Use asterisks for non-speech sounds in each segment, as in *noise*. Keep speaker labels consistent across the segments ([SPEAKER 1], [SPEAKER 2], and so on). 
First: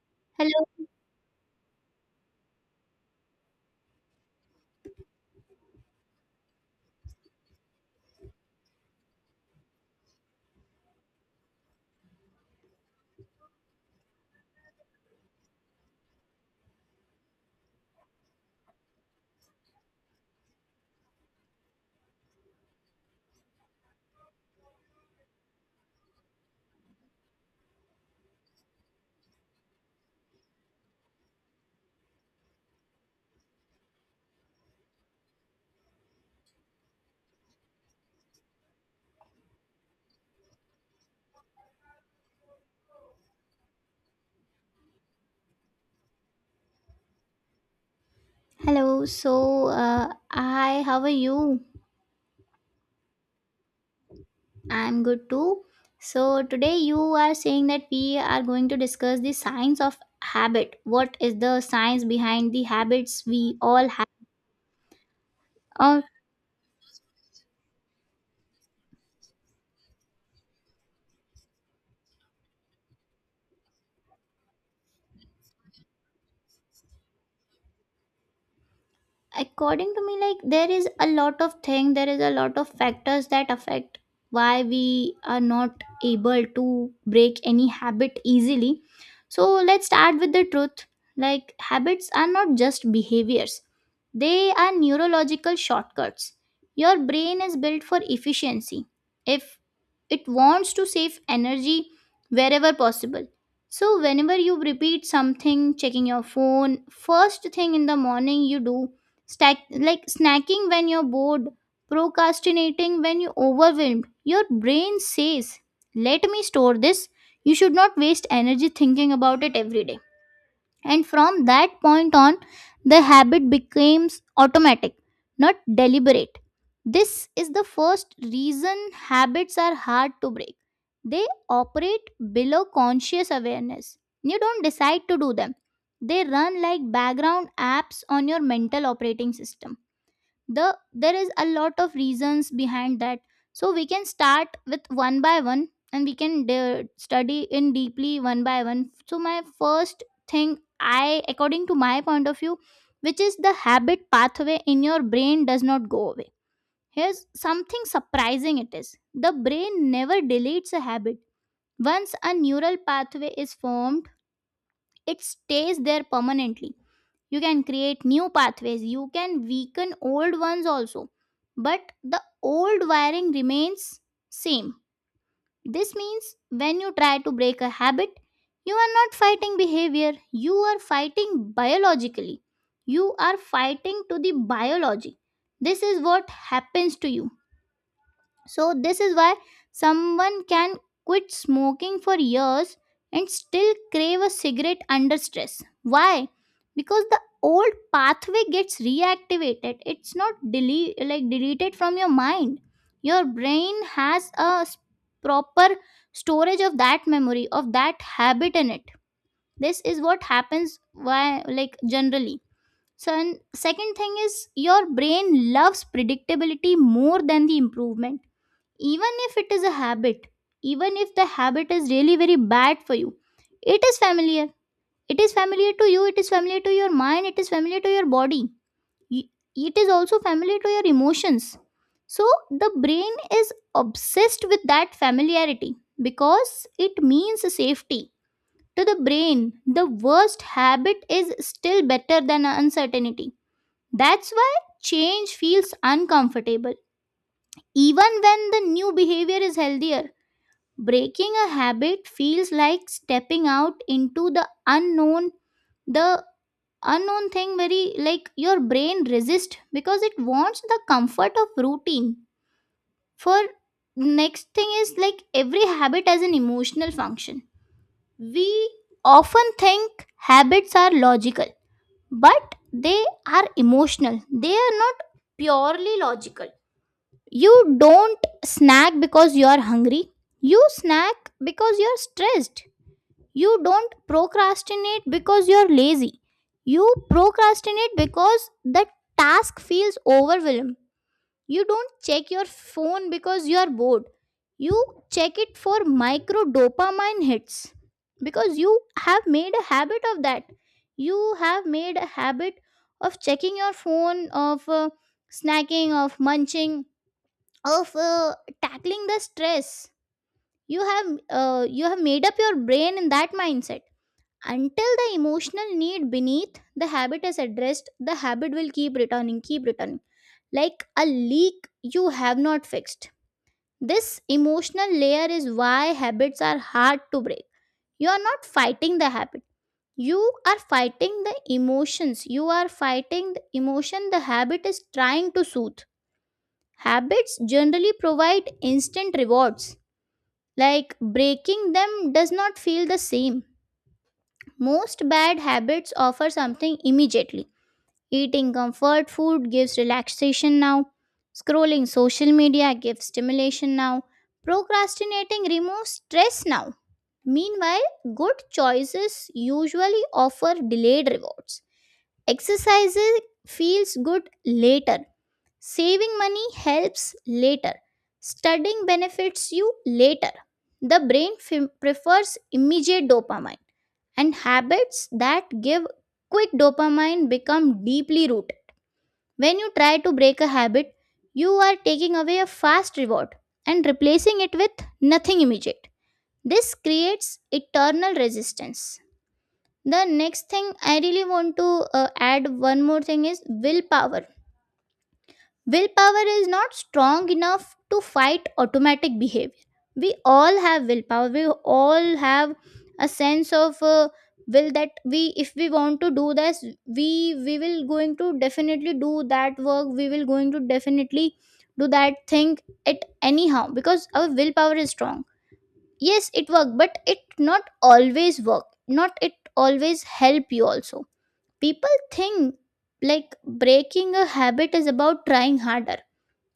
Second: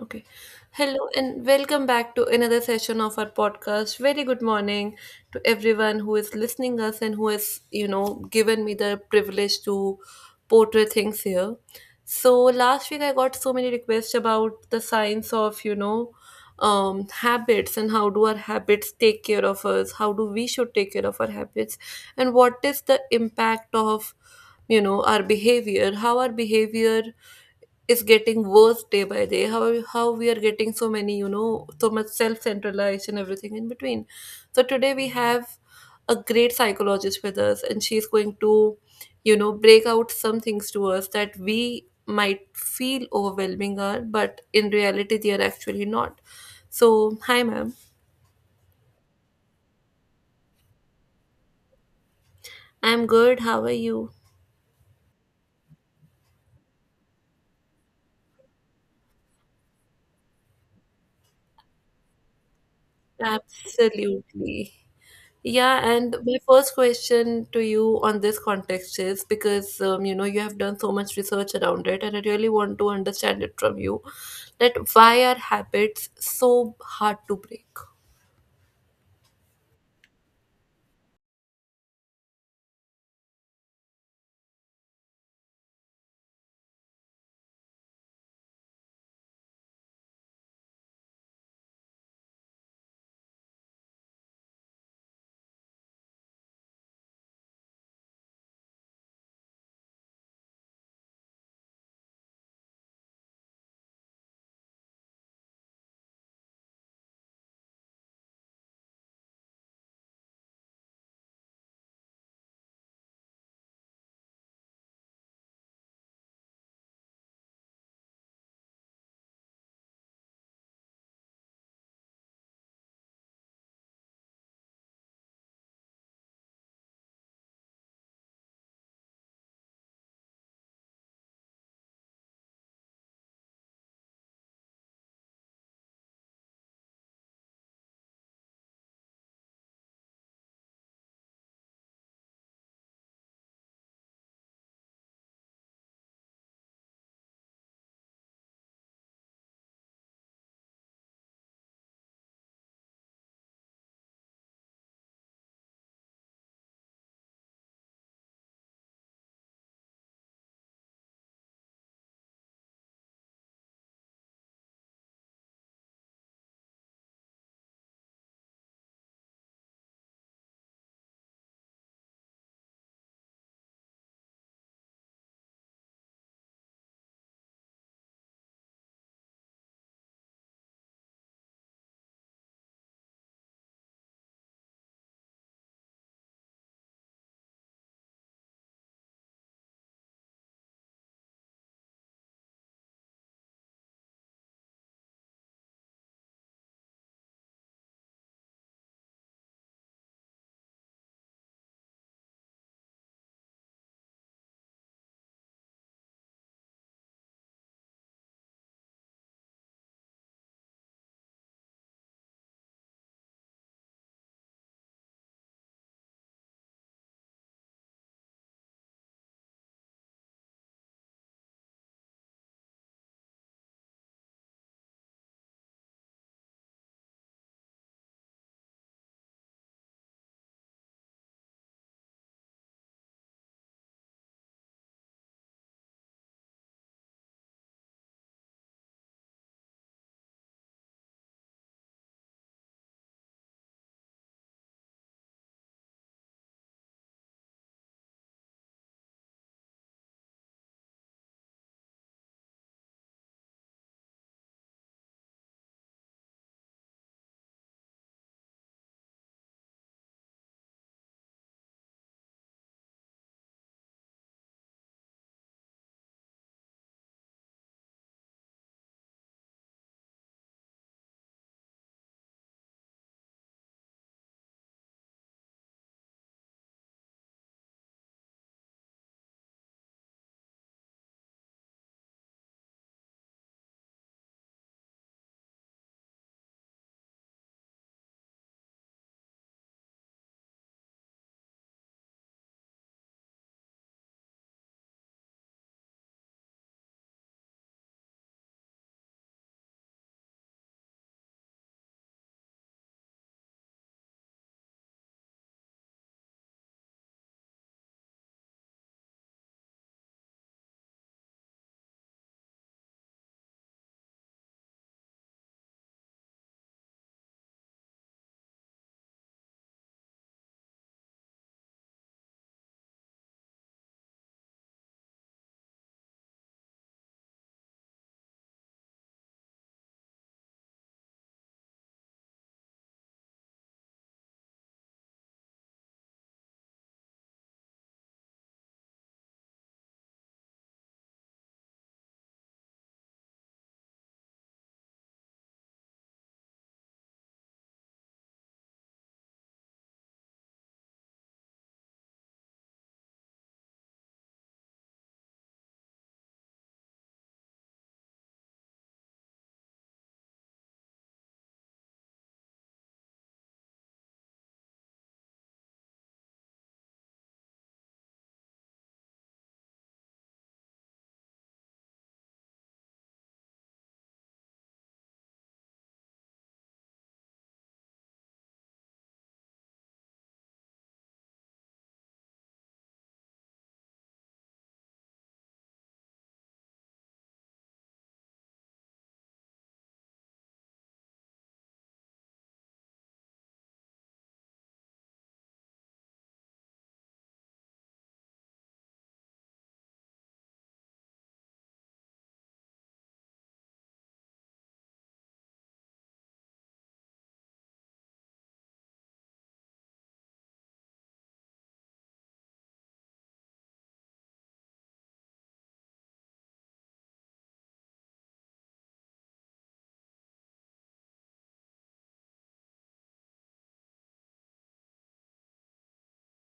[SPEAKER 1] Okay.
[SPEAKER 2] Hello,
[SPEAKER 1] Hello and welcome back to another session of our podcast. Very good morning to everyone who is listening us and who has, given me the privilege to portray things here. So last week I got so many requests about the science of, habits and how do our habits take care of us, how do we should take care of our habits, and what is the impact of, our behavior, how our behavior is getting worse day by day, how we are getting so many so much self centralization, everything in between. So today we have a great psychologist with us, and she's going to break out some things to us that we might feel overwhelming are but in reality they are actually not. So hi, ma'am.
[SPEAKER 2] hello. So, hi, how are you?
[SPEAKER 1] I'm good, how are you?
[SPEAKER 2] I'm good too. So, today you are saying that we are going to discuss the science of habit. What is the science behind the habits we all have?
[SPEAKER 1] Absolutely. Yeah,
[SPEAKER 2] Uh,
[SPEAKER 1] and my first question to you on this context is because you know you have done so much research around it, and I really want to understand it from you that why are habits so hard to break?
[SPEAKER 2] according to me, like there is a lot of thing there is a lot of factors that affect why we are not able to break any habit easily. So let's start with the truth. Like, habits are not just behaviors, they are neurological shortcuts. Your brain is built for efficiency. If it wants to save energy wherever possible, so whenever you repeat something, checking your phone first thing in the morning, you do like snacking when you're bored, procrastinating when you're overwhelmed. Your brain says, "Let me store this. You should not waste energy thinking about it every day." And from that point on, the habit becomes automatic, not deliberate. This is the first reason habits are hard to break. They operate below conscious awareness. You don't decide to do them, they run like background apps on your mental operating system. There is a lot of reasons behind that, so we can start with one by one, and we can study in deeply one by one. So my first thing, I according to my point of view, which is the habit pathway in your brain does not go away. Here's something surprising: it is the brain never deletes a habit. Once a neural pathway is formed, it stays there permanently. You can create new pathways, you can weaken old ones also, but the old wiring remains same. This means when you try to break a habit, you are not fighting behavior, you are fighting biologically, you are fighting to the biology. This is what happens to you. So, this is why someone can quit smoking for years and still crave a cigarette under stress. Why? Because the old pathway gets reactivated. It's not deleted from your mind. Your brain has a proper storage of that memory, of that habit in it. This is what happens, why, like, generally. So, and second thing is your brain loves predictability more than the improvement, even if it is a habit, even if the habit is really very bad for you. It is familiar, it is familiar to you, it is familiar to your mind, it is familiar to your body. Y- it is also familiar to your emotions. So the brain is obsessed with that familiarity because it means safety. To the brain, the worst habit is still better than uncertainty. That's why change feels uncomfortable even when the new behavior is healthier. Breaking a habit feels like stepping out into the unknown thing. Very like, your brain resists because it wants the comfort of routine. For next thing is, like, every habit has an emotional function. We often think habits are logical, but they are emotional. They are not purely logical. You don't snack because you are hungry. You snack because you're stressed. You don't procrastinate because you're lazy. You procrastinate because the task feels overwhelming. You don't check your phone because you're bored. You check it for micro dopamine hits because you have made a habit of that. You have made a habit of checking your phone, of snacking, of munching, of tackling the stress. You have made up your brain in that mindset. Until the emotional need beneath the habit is addressed, the habit will keep returning, keep returning, like a leak you have not fixed. This emotional layer is why habits are hard to break. You are not fighting the habit, you are fighting the emotions. You are fighting the emotion the habit is trying to soothe. Habits generally provide instant rewards. Like breaking them does not feel the same. Most bad habits offer something immediately. Eating comfort food gives relaxation now. Scrolling social media gives stimulation now. Procrastinating removes stress now. Meanwhile, good choices usually offer delayed rewards. Exercising feels good later. Saving money helps later. Studying benefits you later. The brain prefers immediate dopamine, and habits that give quick dopamine become deeply rooted. When you try to break a habit, you are taking away a fast reward and replacing it with nothing immediate. This creates eternal resistance. The next thing I really want to add one more thing is willpower. Willpower is not strong enough to fight automatic behavior. We all have willpower. We all have a sense of will, that we, if we want to do this, we will going to definitely do that work. We will going to definitely do that thing it anyhow because our willpower is strong. Yes, it work, but it not always work. Not it always help you. Also, people think like breaking a habit is about trying harder.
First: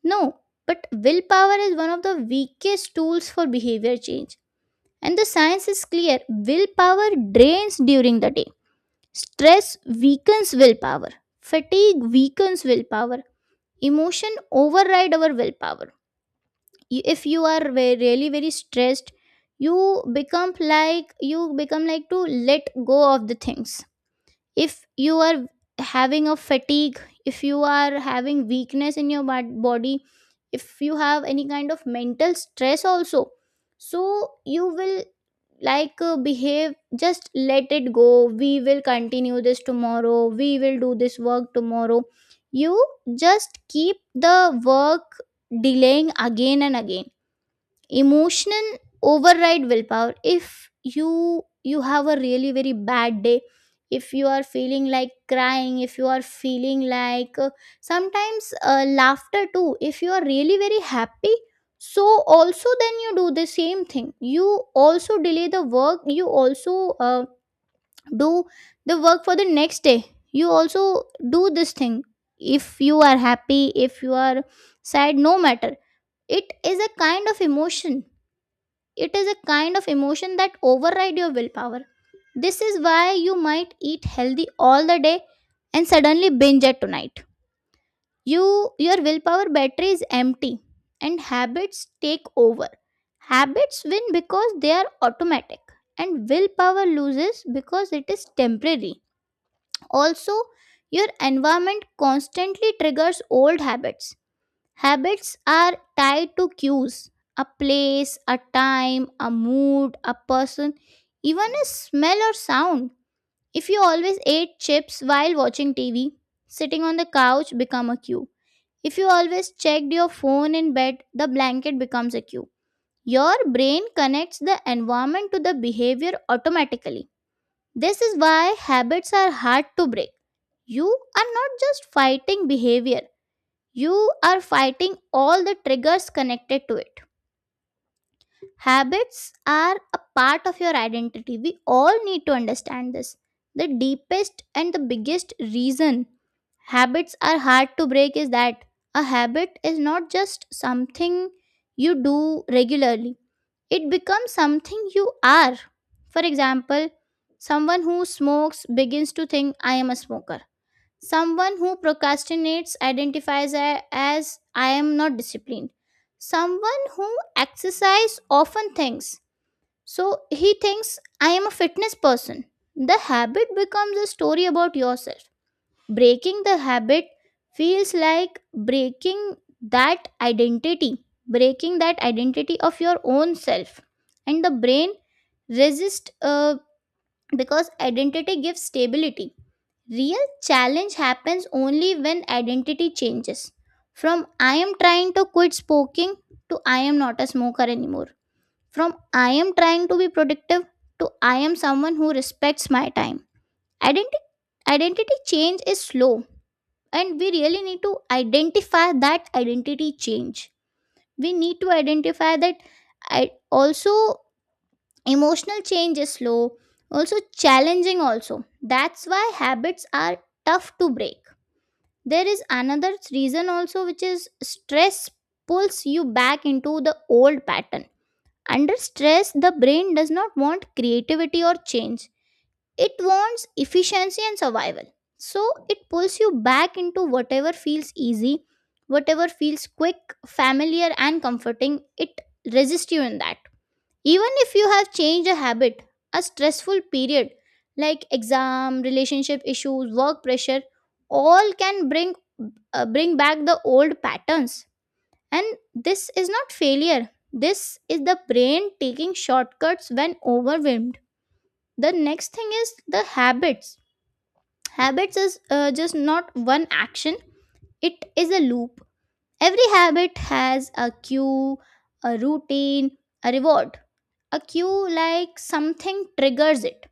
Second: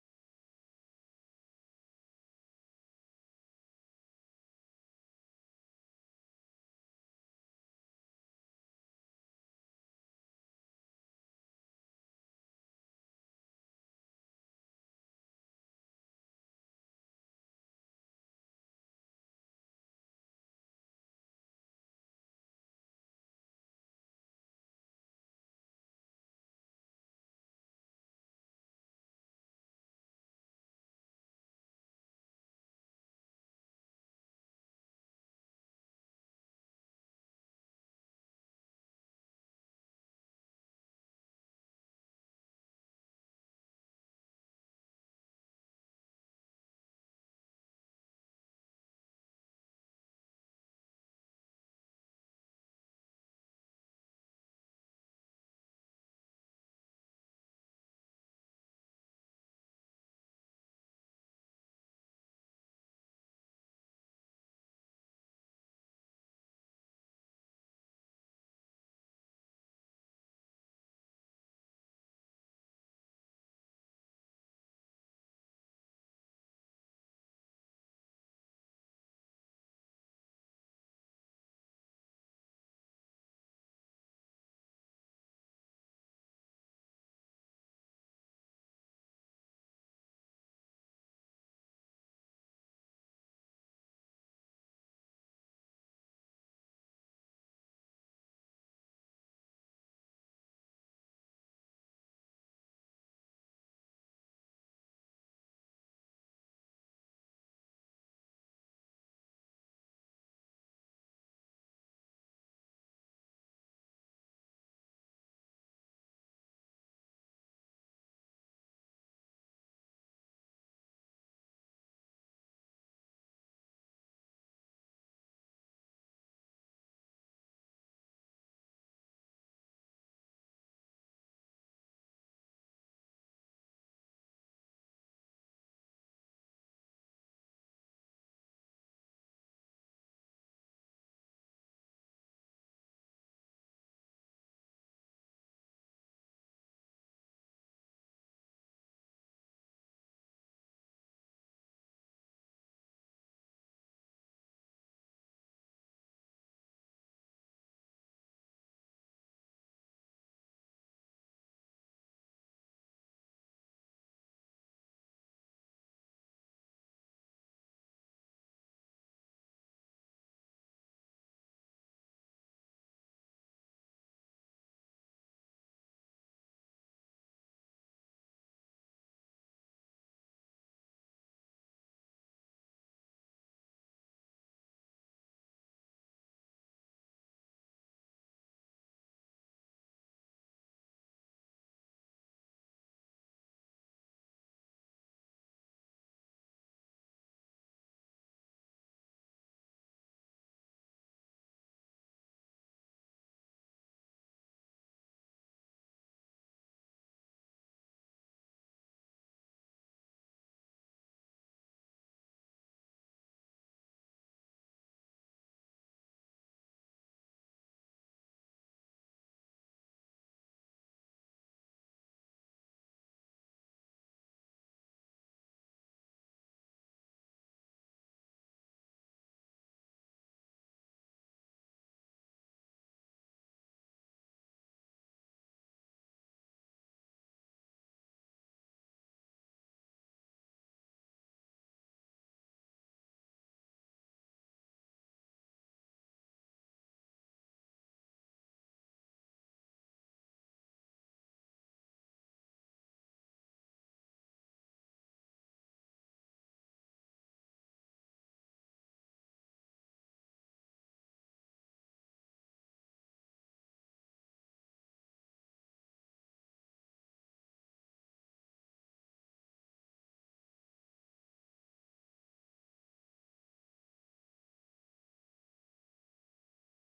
[SPEAKER 2] No, but willpower is one of the weakest tools for behavior change. And the science is clear: willpower drains during the day. Stress weakens willpower. Fatigue weakens willpower. Emotion override our willpower. If you are really very stressed, you you become like to let go of the things. If you are having a fatigue, if you are having weakness in your body, if you have any kind of mental stress also, so you will like behave, just let it go, we will continue this tomorrow, we will do this work tomorrow. You just keep the work delaying again and again. Emotional override willpower. If you have a really very bad day, if you are feeling like crying, if you are feeling like sometimes laughter too, if you are really very happy, so also then you do the same thing. You also delay the work, you also do the work for the next day. You also do this thing. If you are happy, if you are sad, no matter, it is a kind of emotion, it is a kind of emotion that overrides your willpower. This is why you might eat healthy all the day and suddenly binge at tonight. Your willpower battery is empty and habits take over. Habits win because they are automatic and willpower loses because it is temporary. Also, your environment constantly triggers old habits. Habits are tied to cues: a place, a time, a mood, a person, even a smell or sound. If you always ate chips while watching TV, sitting on the couch become a cue. If you always checked your phone in bed, the blanket becomes a cue. Your brain connects the environment to the behavior automatically. This is why habits are hard to break. You are not just fighting behavior, you are fighting all the triggers connected to it. Habits are a part of your identity. We all need to understand this. The deepest and the biggest reason habits are hard to break is that a habit is not just something you do regularly, it becomes something you are. For example, someone who smokes begins to think, "I am a smoker." Someone who procrastinates identifies as I am not disciplined. Someone who exercises often thinks, so he thinks, "I am a fitness person." The habit becomes a story about yourself. Breaking the habit feels like breaking that identity, breaking that identity of your own self. And the brain resists because identity gives stability. Real challenge happens only when identity changes. From "I am trying to quit smoking" to "I am not a smoker anymore." From "I am trying to be productive" to "I am someone who respects my time." Identity identity change is slow, and we really need to identify that identity change. We need to identify that I also emotional change is slow, also challenging also. That's why habits are tough to break. There is another reason also, which is stress pulls you back into the old pattern. Under stress, the brain does not want creativity or change, it wants efficiency and survival. So it pulls you back into whatever feels easy, whatever feels quick, familiar, and comforting. It resists you in that. Even if you have changed a habit, a stressful period like exam, relationship issues, work pressure, all can bring back the old patterns. And this is not failure. This is the brain taking shortcuts when overwhelmed. The next thing is the habits. Habits is just not one action. It is a loop. Every habit has a cue, a routine, a reward. A cue, like something triggers it;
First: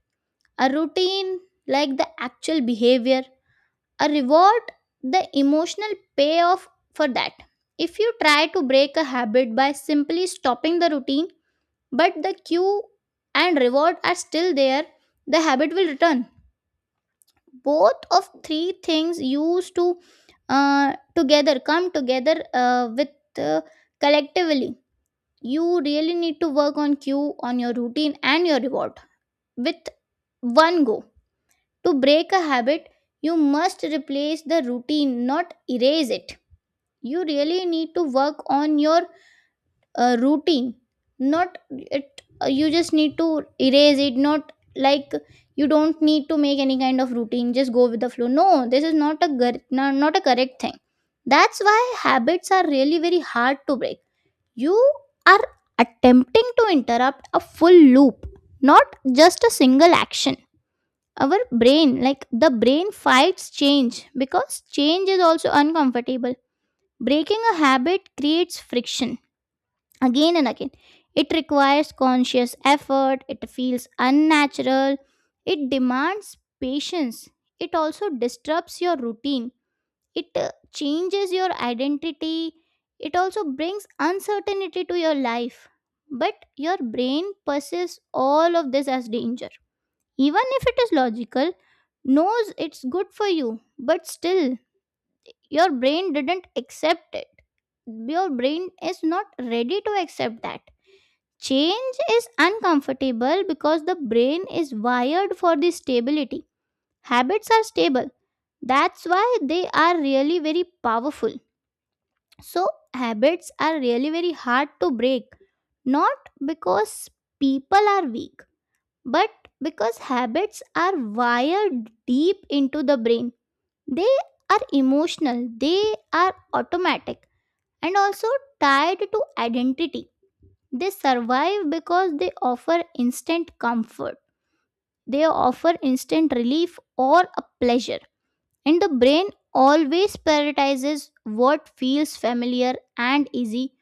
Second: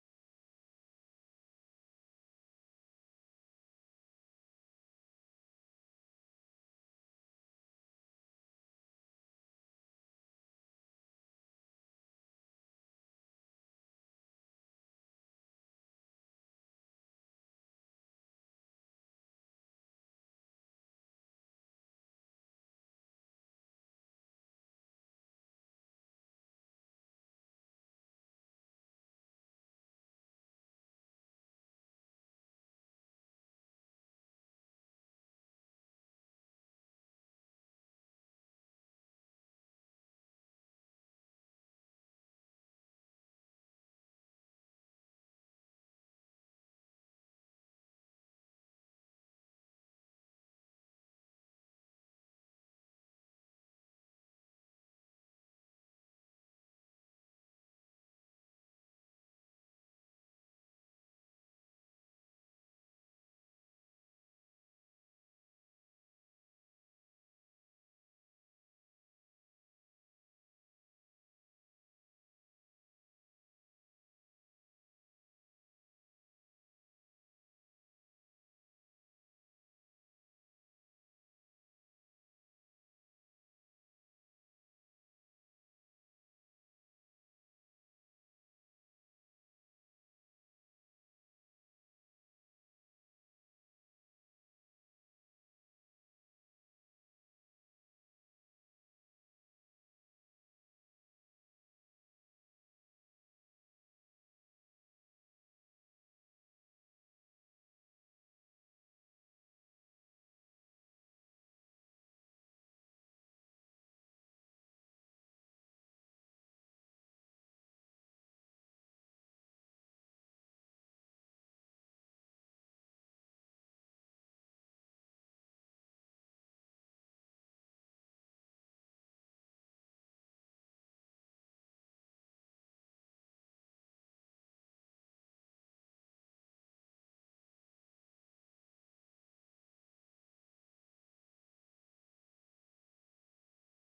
[SPEAKER 2] a routine, like the actual behavior; a reward, the emotional payoff for that. If you try to break a habit by simply stopping the routine, but the cue and reward are still there, the habit will return. Both of three things used to together come together with uh, collectively. You really need to work on cue, on your routine, and your reward with one go. To break a habit, you must replace the routine, not erase it. You really need to work on your routine, not it. You just need to erase it, not like you don't need to make any kind of routine. Just go with the flow. No, this is not a not a correct thing. That's why habits are really very hard to break. You are attempting to interrupt a full loop, not just a single action. Our brain, like the brain fights change because change is also uncomfortable. Breaking a habit creates friction again and again. It requires conscious effort, it feels unnatural, it demands patience, it also disrupts your routine, it changes your identity, it also brings uncertainty to your life, but your brain perceives all of this as danger. Even if it is logical, knows it's good for you, but still, your brain didn't accept it. Your brain is not ready to accept that. Change is uncomfortable because the brain is wired for the stability. Habits are stable. That's why they are really very powerful. So, habits are really very hard to break. Not because people are weak, but because habits are wired deep into the brain. They are emotional, they are automatic, and also tied to identity. They survive because they offer instant comfort, they offer instant relief or a pleasure. And the brain always prioritizes what feels familiar and easy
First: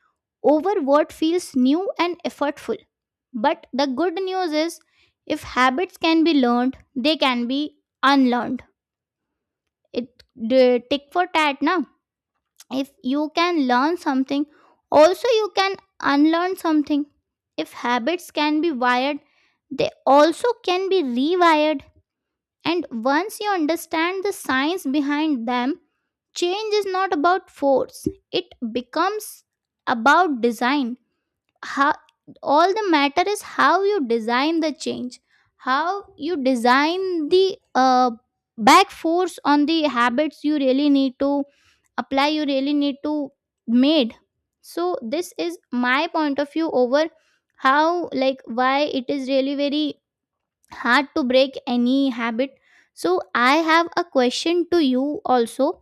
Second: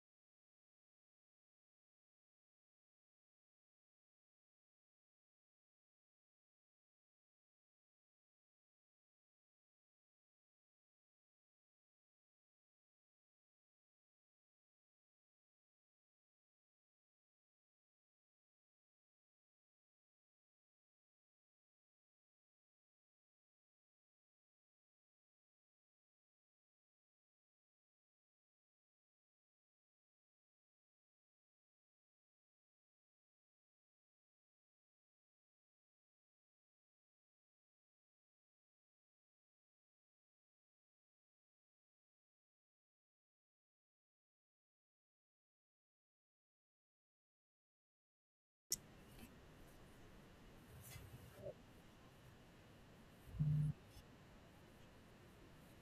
[SPEAKER 2] over what feels new and effortful. But the good news is, if habits can be learned, they can be unlearned. It the tick for tat, na? If you can learn something, also you can unlearn something. If habits can be wired, they also can be rewired. And once you understand the science behind them, change is not about force, it becomes about design. How all the matter is how you design the change, how you design the back force on the habits. You really need to apply, you really need to made. So this is my point of view over how, like why it is really very hard to break any habit. So I have a question to you also.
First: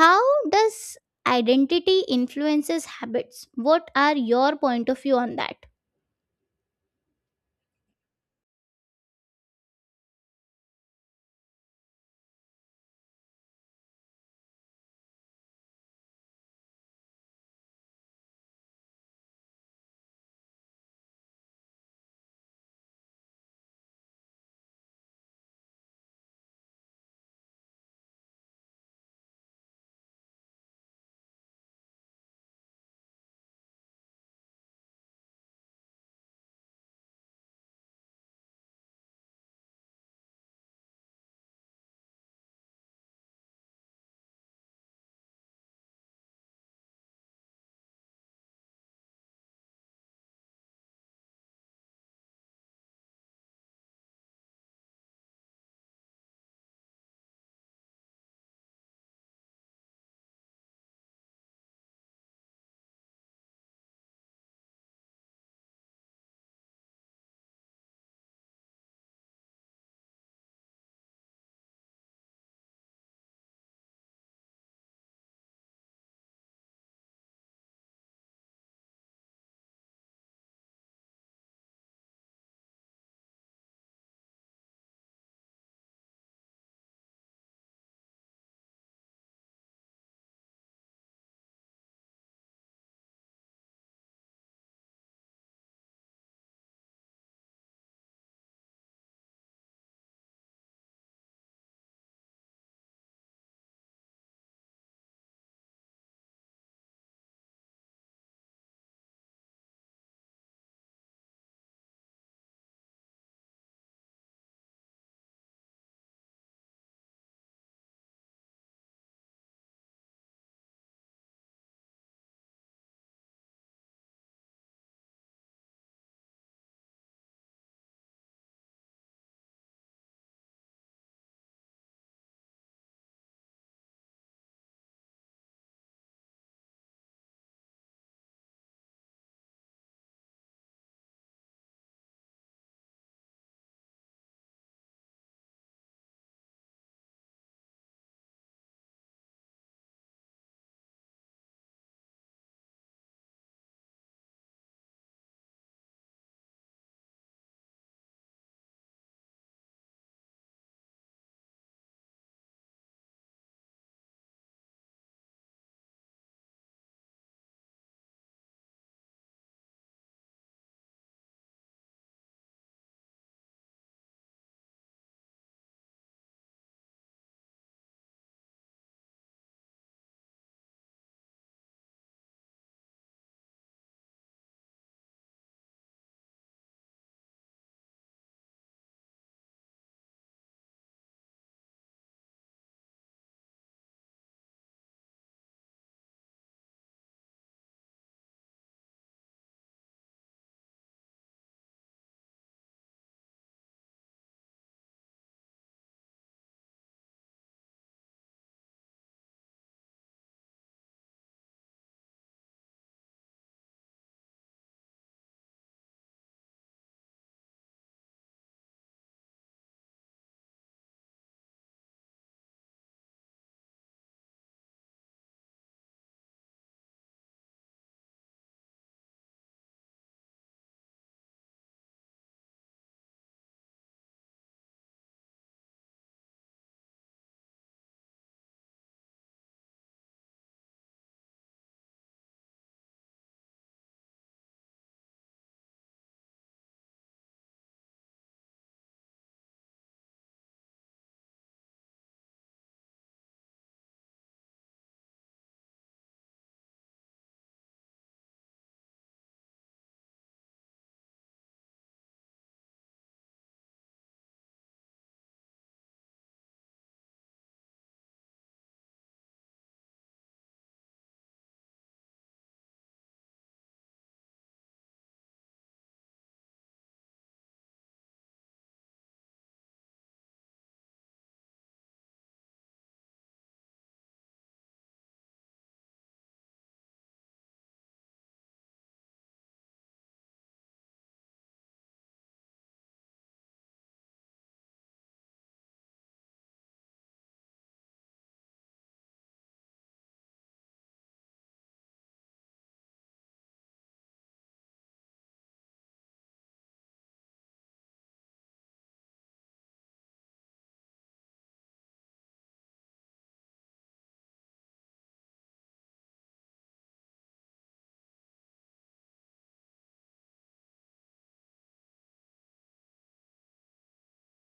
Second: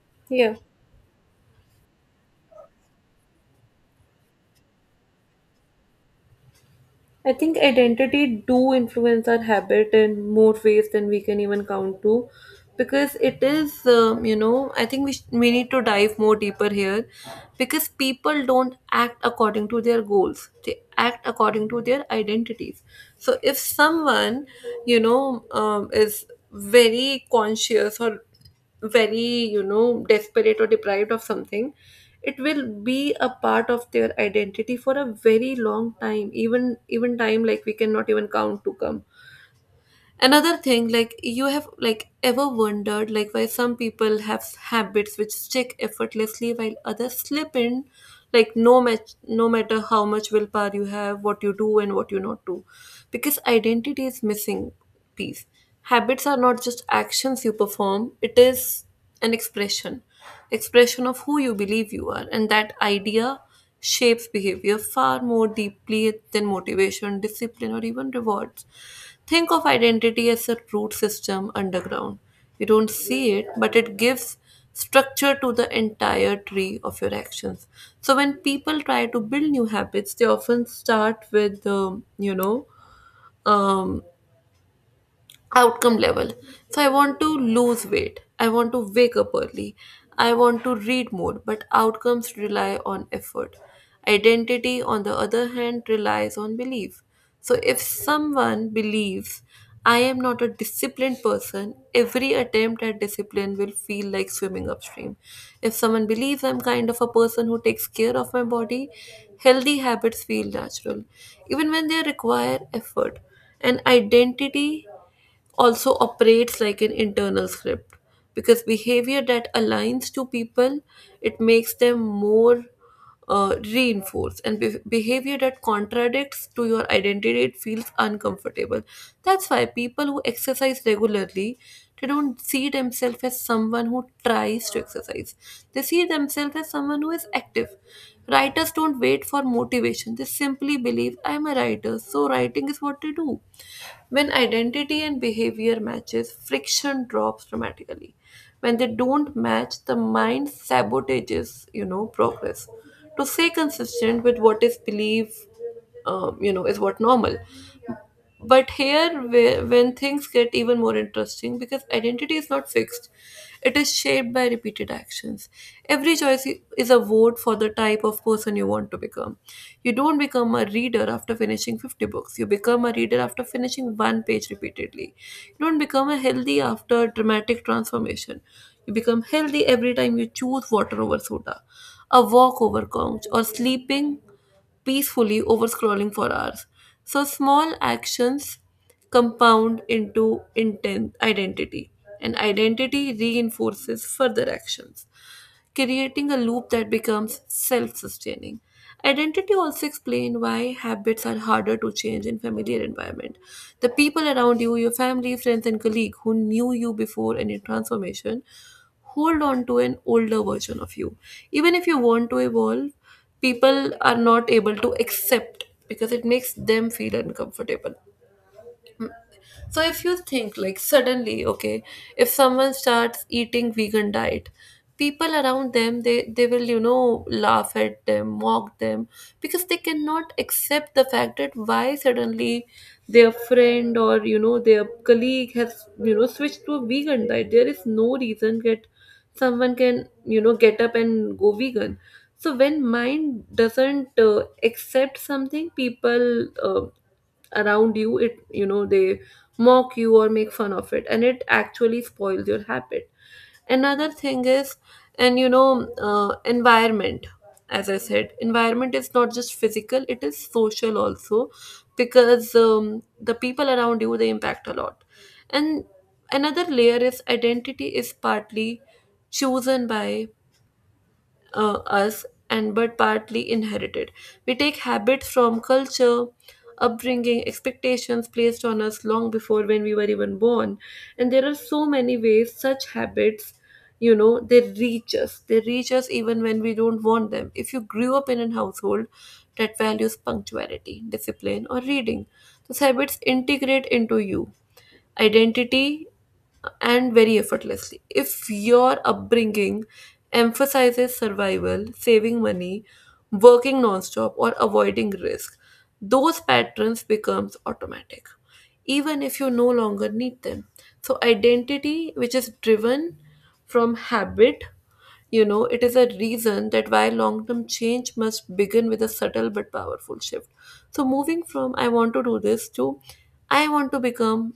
[SPEAKER 2] How
[SPEAKER 1] Yeah.
[SPEAKER 2] does identity influences habits? What are your point of view on that?
[SPEAKER 1] I think identity do influence our habit in more ways than we can even count to, because it is you know I think we need to dive more deeper here, because people don't act according to their goals; they act according to their identities. So if someone is very conscious or very desperate or deprived of something, it will be a part of their identity for a very long time, even time like we cannot even count to come. Another thing, like you have like ever wondered like why some people have habits which stick effortlessly while others slip in, like no matter how much willpower you have, what you do and what you not do, because identity is missing piece. Habits are not just actions you perform, it is an expression of who you believe you are, and that idea shapes behavior far more deeply than motivation, discipline, or even rewards. Think of identity as a root system underground. You don't see it, but it gives structure to the entire tree of your actions. So when people try to build new habits, they often start with, um, outcome level. So I want to lose weight. I want to wake up early. I want to read more, but outcomes rely on effort. Identity, on the other hand, relies on belief. So if someone believes I am not a disciplined person, every attempt at discipline will feel like swimming upstream. If someone believes I'm kind of a person who takes care of my body, healthy habits feel natural, even when they require effort. And identity also operates like an internal script, because behavior that aligns to people, it makes them more reinforced, and behavior that contradicts to your identity, it feels uncomfortable. That's why people who exercise regularly, they don't see themselves as someone who tries to exercise, they see themselves as someone who is active. Writers don't wait for motivation, they simply believe I'm a writer, so writing is what they do. When identity and behavior matches, friction drops dramatically. When they don't match, the mind sabotages, progress. To stay consistent with what is believed, is what normal. But here, when things get even more interesting, because identity is not fixed, it is shaped by repeated actions. Every choice is a vote for the type of person you want to become. You don't become a reader after finishing 50 books, you become a reader after finishing one page repeatedly. You don't become a healthy after dramatic transformation. You become healthy every time you choose water over soda, a walk over couch, or sleeping peacefully over scrolling for hours. So small actions compound into intent identity, and identity reinforces further actions, creating a loop that becomes self-sustaining. Identity also explain why habits are harder to change in familiar environment. The people around you, your family, friends, and colleague who knew you before any transformation, hold on to an older version of you. Even if you want to evolve, people are not able to accept because it makes them feel uncomfortable. So if you think like suddenly, okay, if someone starts eating vegan diet, people around them, they will laugh at them, mock them, because they cannot accept the fact that why suddenly their friend or their colleague has switched to a vegan diet. There is no reason that someone can get up and go vegan. So when mind doesn't accept something, people. Around you, it, they mock you or make fun of it, and it actually spoils your habit. Another thing is, and you know environment, as I said, environment is not just physical, it is social also, because the people around you, they impact a lot. And another layer is identity is partly chosen by us, and but partly inherited. We take habits from culture, upbringing, expectations placed on us long before when we were even born. And there are so many ways such habits, they reach us. They reach us even when we don't want them. If you grew up in a household that values punctuality, discipline, or reading, those habits integrate into you identity and very effortlessly. If your upbringing emphasizes survival, saving money, working nonstop, or avoiding risk, those patterns becomes automatic, even if you no longer need them. So identity, which is driven from habit, it is a reason that why long term change must begin with a subtle but powerful shift. So, moving from I want to do this to I want to become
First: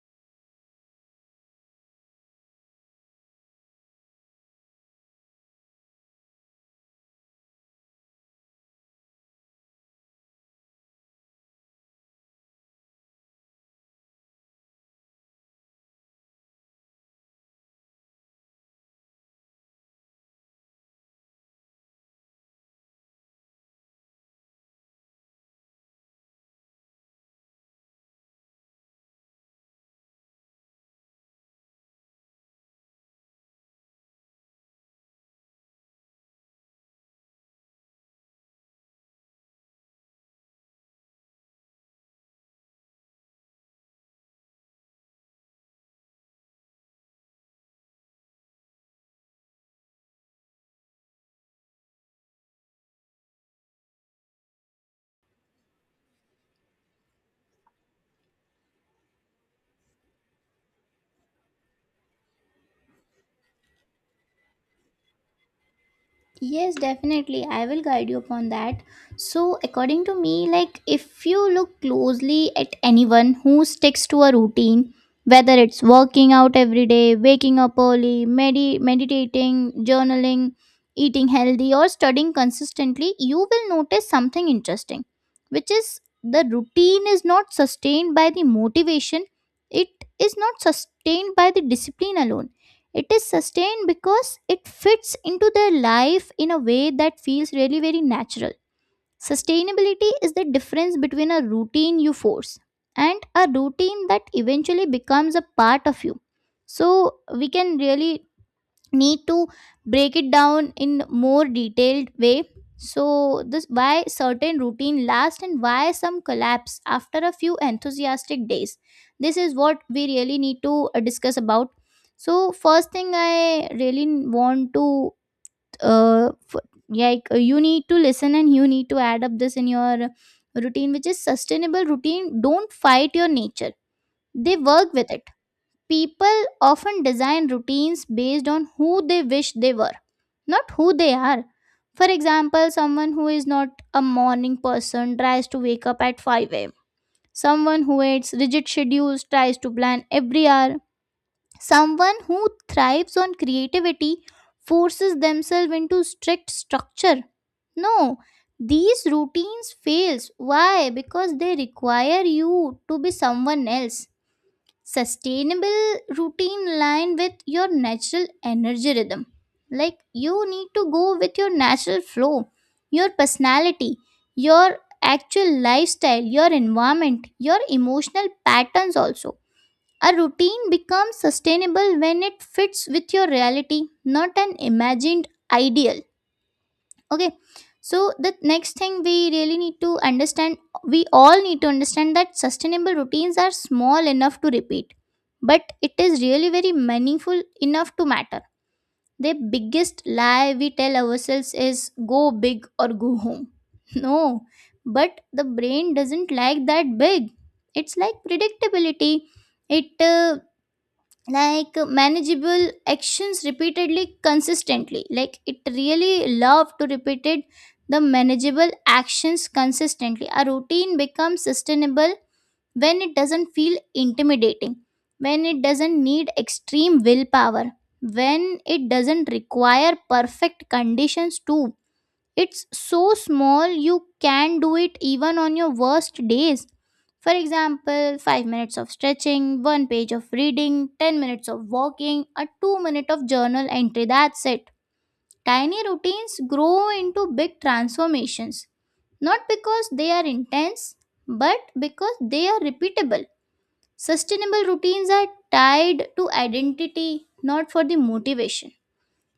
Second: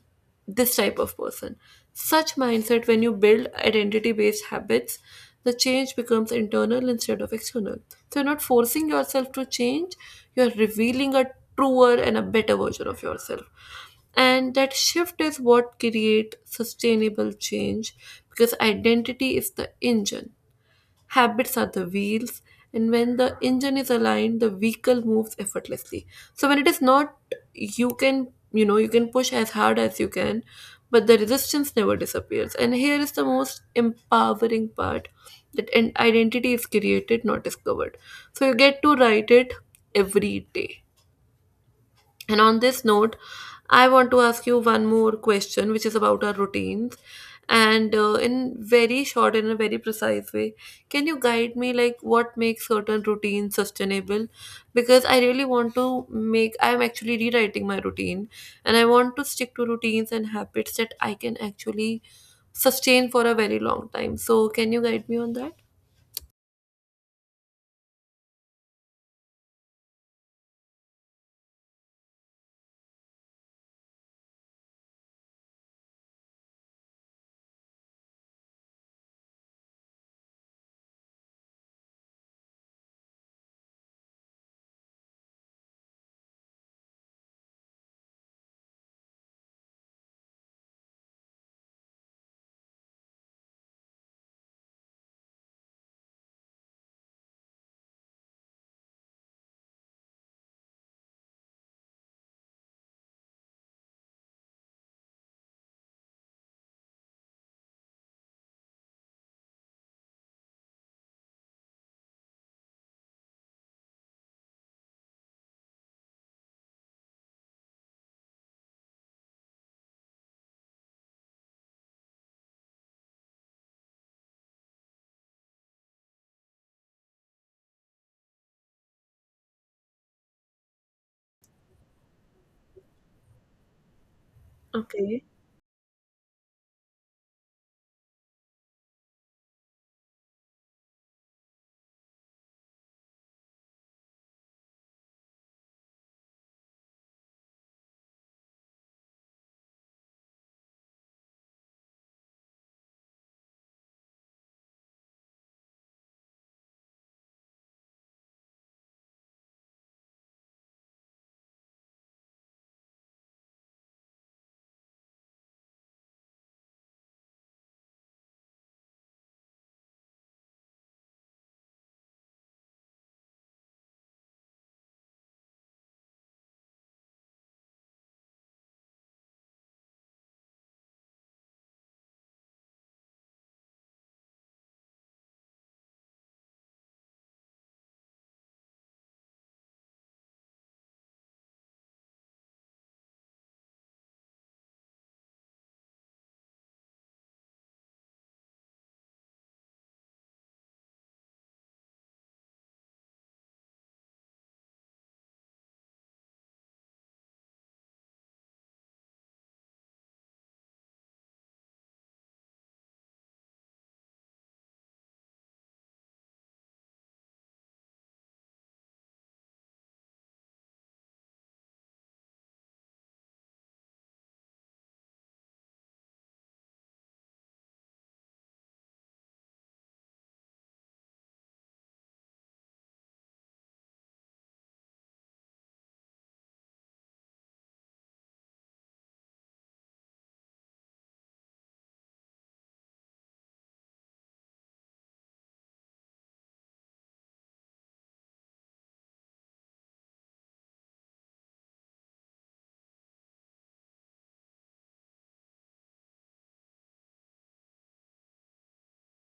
[SPEAKER 1] this type of person. Such mindset, when you build identity based habits, the change becomes internal instead of external. So, you're not forcing yourself to change, you're revealing a truer and a better version of yourself, and that shift is what create sustainable change, because identity is the engine, habits are the wheels, and when the engine is aligned, the vehicle moves effortlessly. So when it is not, you can you can push as hard as you can, but the resistance never disappears. And here is the most empowering part, that an identity is created, not discovered. So you get to write it every day. And on this note, I want to ask you one more question, which is about our routines. And in very short and in a very precise way, can you guide me like what makes certain routines sustainable? Because I really want to make, I'm actually rewriting my routine and I want to stick to routines and habits that I can actually sustain for a very long time. So, can you guide me on that?
[SPEAKER 2] Yes, definitely. I will guide you upon that. So, according to me, like if you look closely at anyone who sticks to a routine, whether it's working out every day, waking up early, meditating, journaling, eating healthy, or studying consistently, you will notice something interesting, which is the routine is not sustained by the motivation, it is not sustained by the discipline alone. It is sustained because it fits into their life in a way that feels really very natural. Sustainability is the difference between a routine you force and a routine that eventually becomes a part of you. So we can really need to break it down in more detailed way. So this why certain routine last and why some collapse after a few enthusiastic days. This is what we really need to discuss about. So first thing I really want to you need to listen and you need to add up this in your routine, which is sustainable routine don't fight your nature, they work with
[SPEAKER 1] Okay.
[SPEAKER 2] it. People often design routines based on who they wish they were, not who they are. For example, someone who is not a morning person tries to wake up at 5 am. Someone who hates rigid schedules tries to plan every hour. Someone who thrives on creativity forces themselves into strict structure. No, these routines fails. Why? Because they require you to be someone else. Sustainable routine line with your natural energy rhythm, like you need to go with your natural flow, your personality, your actual lifestyle, your environment, your emotional patterns also. A routine becomes sustainable when it fits with your reality, not an imagined ideal. Okay. So the next thing we really need to understand, we all need to understand that sustainable routines are small enough to repeat, but it is really very meaningful enough to matter. The biggest lie we tell ourselves is go big or go home. *laughs* No, but the brain doesn't like that big. It's like predictability, it manageable actions repeatedly consistently, like it really love to repeated the manageable actions consistently. A routine becomes sustainable when it doesn't feel intimidating, when it doesn't need extreme willpower, when it doesn't require perfect conditions too. It's so small you can do it even on your worst days. For example, 5 minutes of stretching, 1 page of reading, 10 minutes of walking, a 2 minute of journal entry. That's it. Tiny routines grow into big transformations, not because they are intense, but because they are repeatable. Sustainable routines are tied to identity, not for the motivation.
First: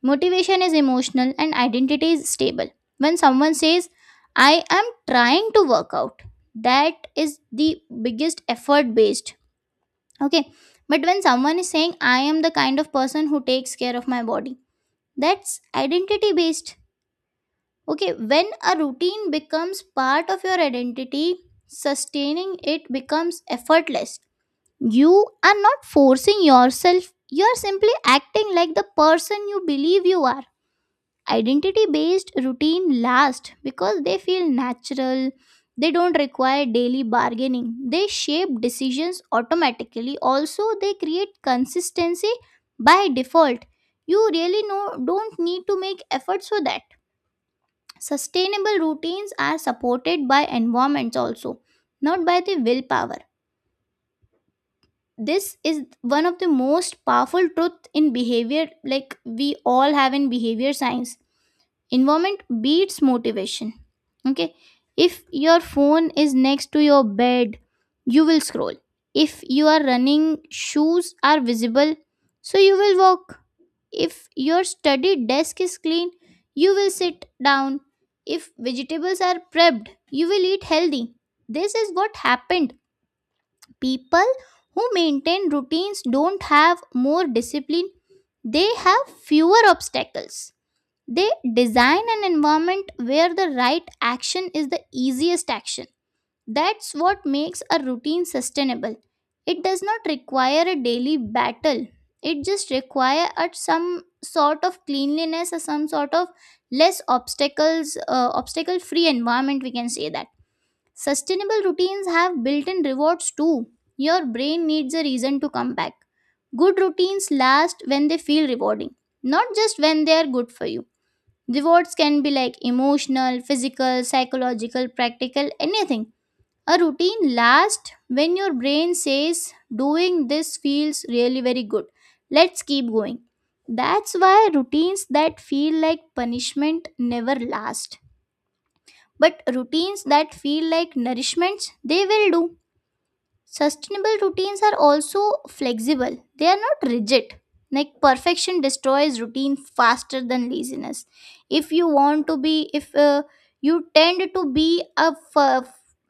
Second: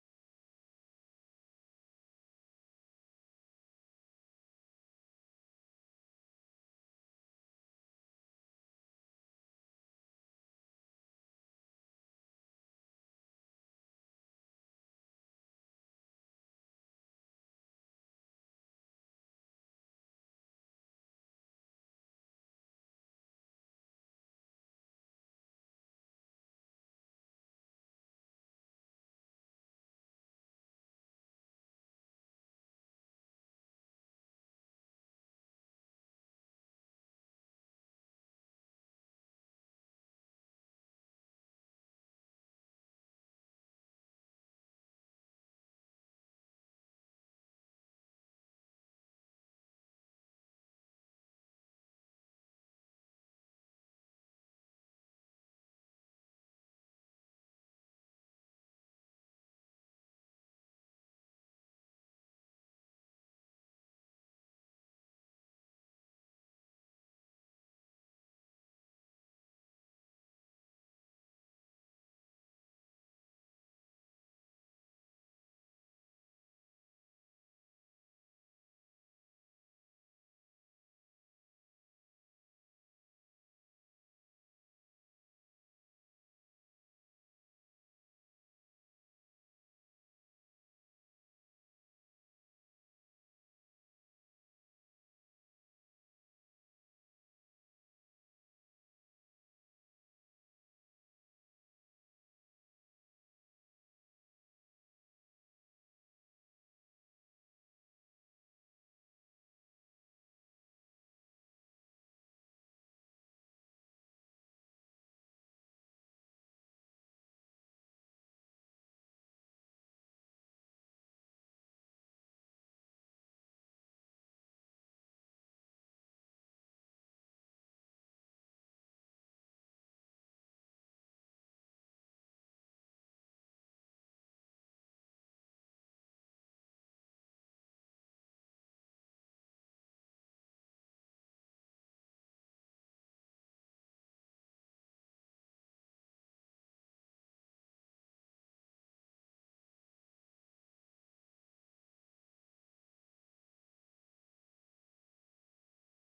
[SPEAKER 2] Motivation is emotional and identity is stable. When someone says, I am trying to work out, that is the biggest effort based. Okay. But when someone is saying, I am the kind of person who takes care of my body, that's identity based. Okay. When a routine becomes part of your identity, sustaining it becomes effortless. You are not forcing yourself, you are simply acting like the person you believe you are. Identity based routine last because they feel natural. They don't require daily bargaining. They shape decisions automatically. Also, they create consistency by default. You really no don't need to make efforts for that. Sustainable routines are supported by environments also, not by the willpower. This is one of the most powerful truth in behavior, like we all have in behavior science, environment beats motivation. Okay. If your phone is next to your bed, you will scroll. If you are running shoes are visible, so you will walk. If your study desk is clean, you will sit down. If vegetables are prepped, you will eat healthy. This is what happened. People who maintain routines don't have more discipline, they have fewer obstacles. They design an environment where the right action is the easiest action. That's what makes a routine sustainable. It does not require a daily battle. It just requires some sort of cleanliness or some sort of less obstacles, obstacle-free environment. We can say that sustainable routines have built-in rewards too. Your brain needs a reason to come back. Good routines last when they feel rewarding, not just when they are good for you. Rewards can be like emotional, physical, psychological, practical, anything. A routine lasts when your brain says, doing this feels really very good. Let's keep going. That's why routines that feel like punishment never last. But routines that feel like nourishments, they will do. Sustainable routines are also flexible, they are not rigid. Like perfection destroys routine faster than laziness. If you want to be, if you tend to be a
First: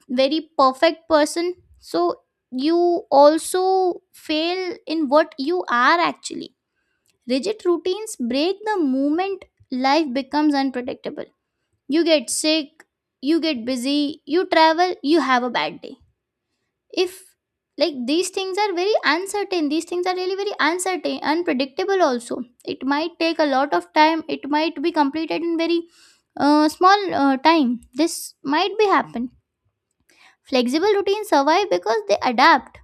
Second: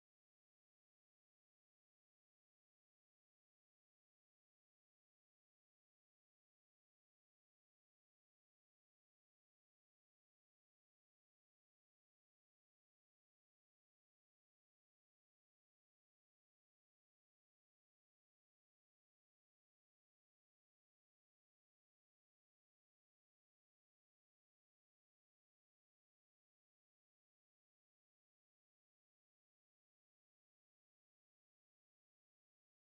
[SPEAKER 2] very perfect person, so you also fail in what you are actually. Rigid routines break the moment life becomes unpredictable. You get sick, you get busy, you travel, you have a bad day. If like these things are very uncertain, these things are really very uncertain, unpredictable also. It might take a lot of time, it might be completed in very small time. This might be happen. Flexible routines survive because they adapt.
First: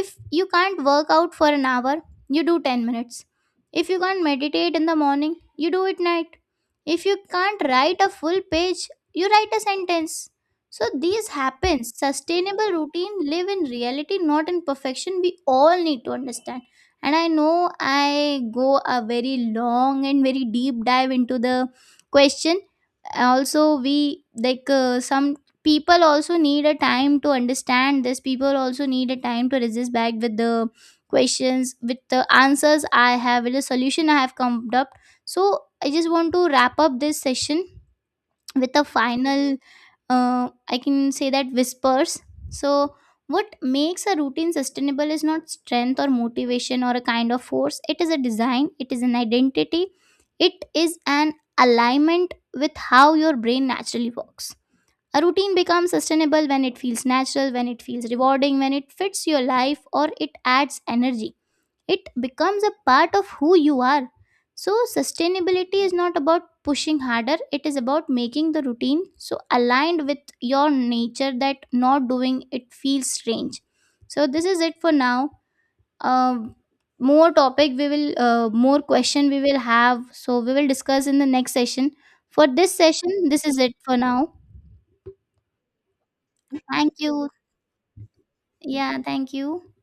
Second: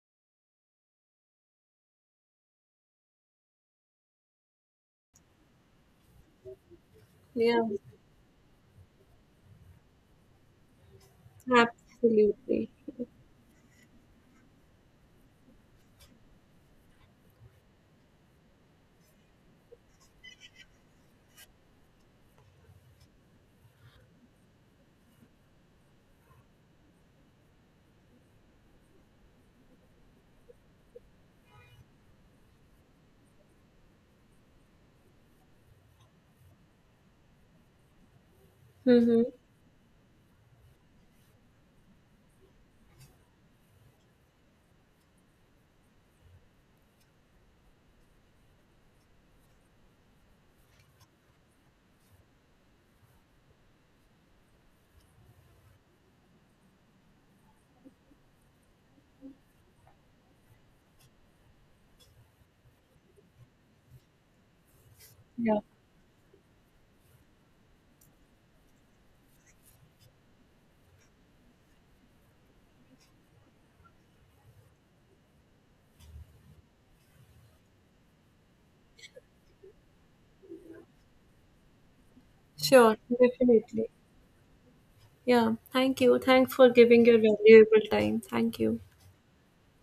[SPEAKER 2] If you can't work out for an hour, you do 10 minutes. If you can't meditate in the morning, you do it night. If you can't
[SPEAKER 1] Yeah,
[SPEAKER 2] write a full page, you write a sentence. So these happens.
[SPEAKER 1] absolutely.
[SPEAKER 2] Sustainable routine live in reality, not in perfection. We all need to understand. And I know I go a very long and very deep dive into the question. Also, we like some people also need a time to understand this, people also need a time to resist back with the questions, with the answers I have, with the solution I have come up. So I just want to wrap up this session with a
[SPEAKER 1] Mm-hmm.
[SPEAKER 2] final I can say that whispers. So what makes a routine sustainable is not strength or motivation or a kind of force, it is a design, it is an identity, it is an alignment with how your brain naturally works. A routine becomes sustainable when it feels natural, when it feels rewarding, when it fits your life or it adds energy. It becomes a part of who you are. So, sustainability is not about pushing harder, it is about making the routine so aligned with your nature that not doing it feels strange. So, this is it for now. Uh, More topic we will, more question we will have. So, we will discuss in the next session. For this
[SPEAKER 1] Sure,
[SPEAKER 2] session, this is it
[SPEAKER 1] definitely.
[SPEAKER 2] for now.
[SPEAKER 1] Yeah, thank you. Thanks for
[SPEAKER 2] Thank
[SPEAKER 1] giving your
[SPEAKER 2] you.
[SPEAKER 1] valuable time. Thank you.
[SPEAKER 2] Yeah, thank you.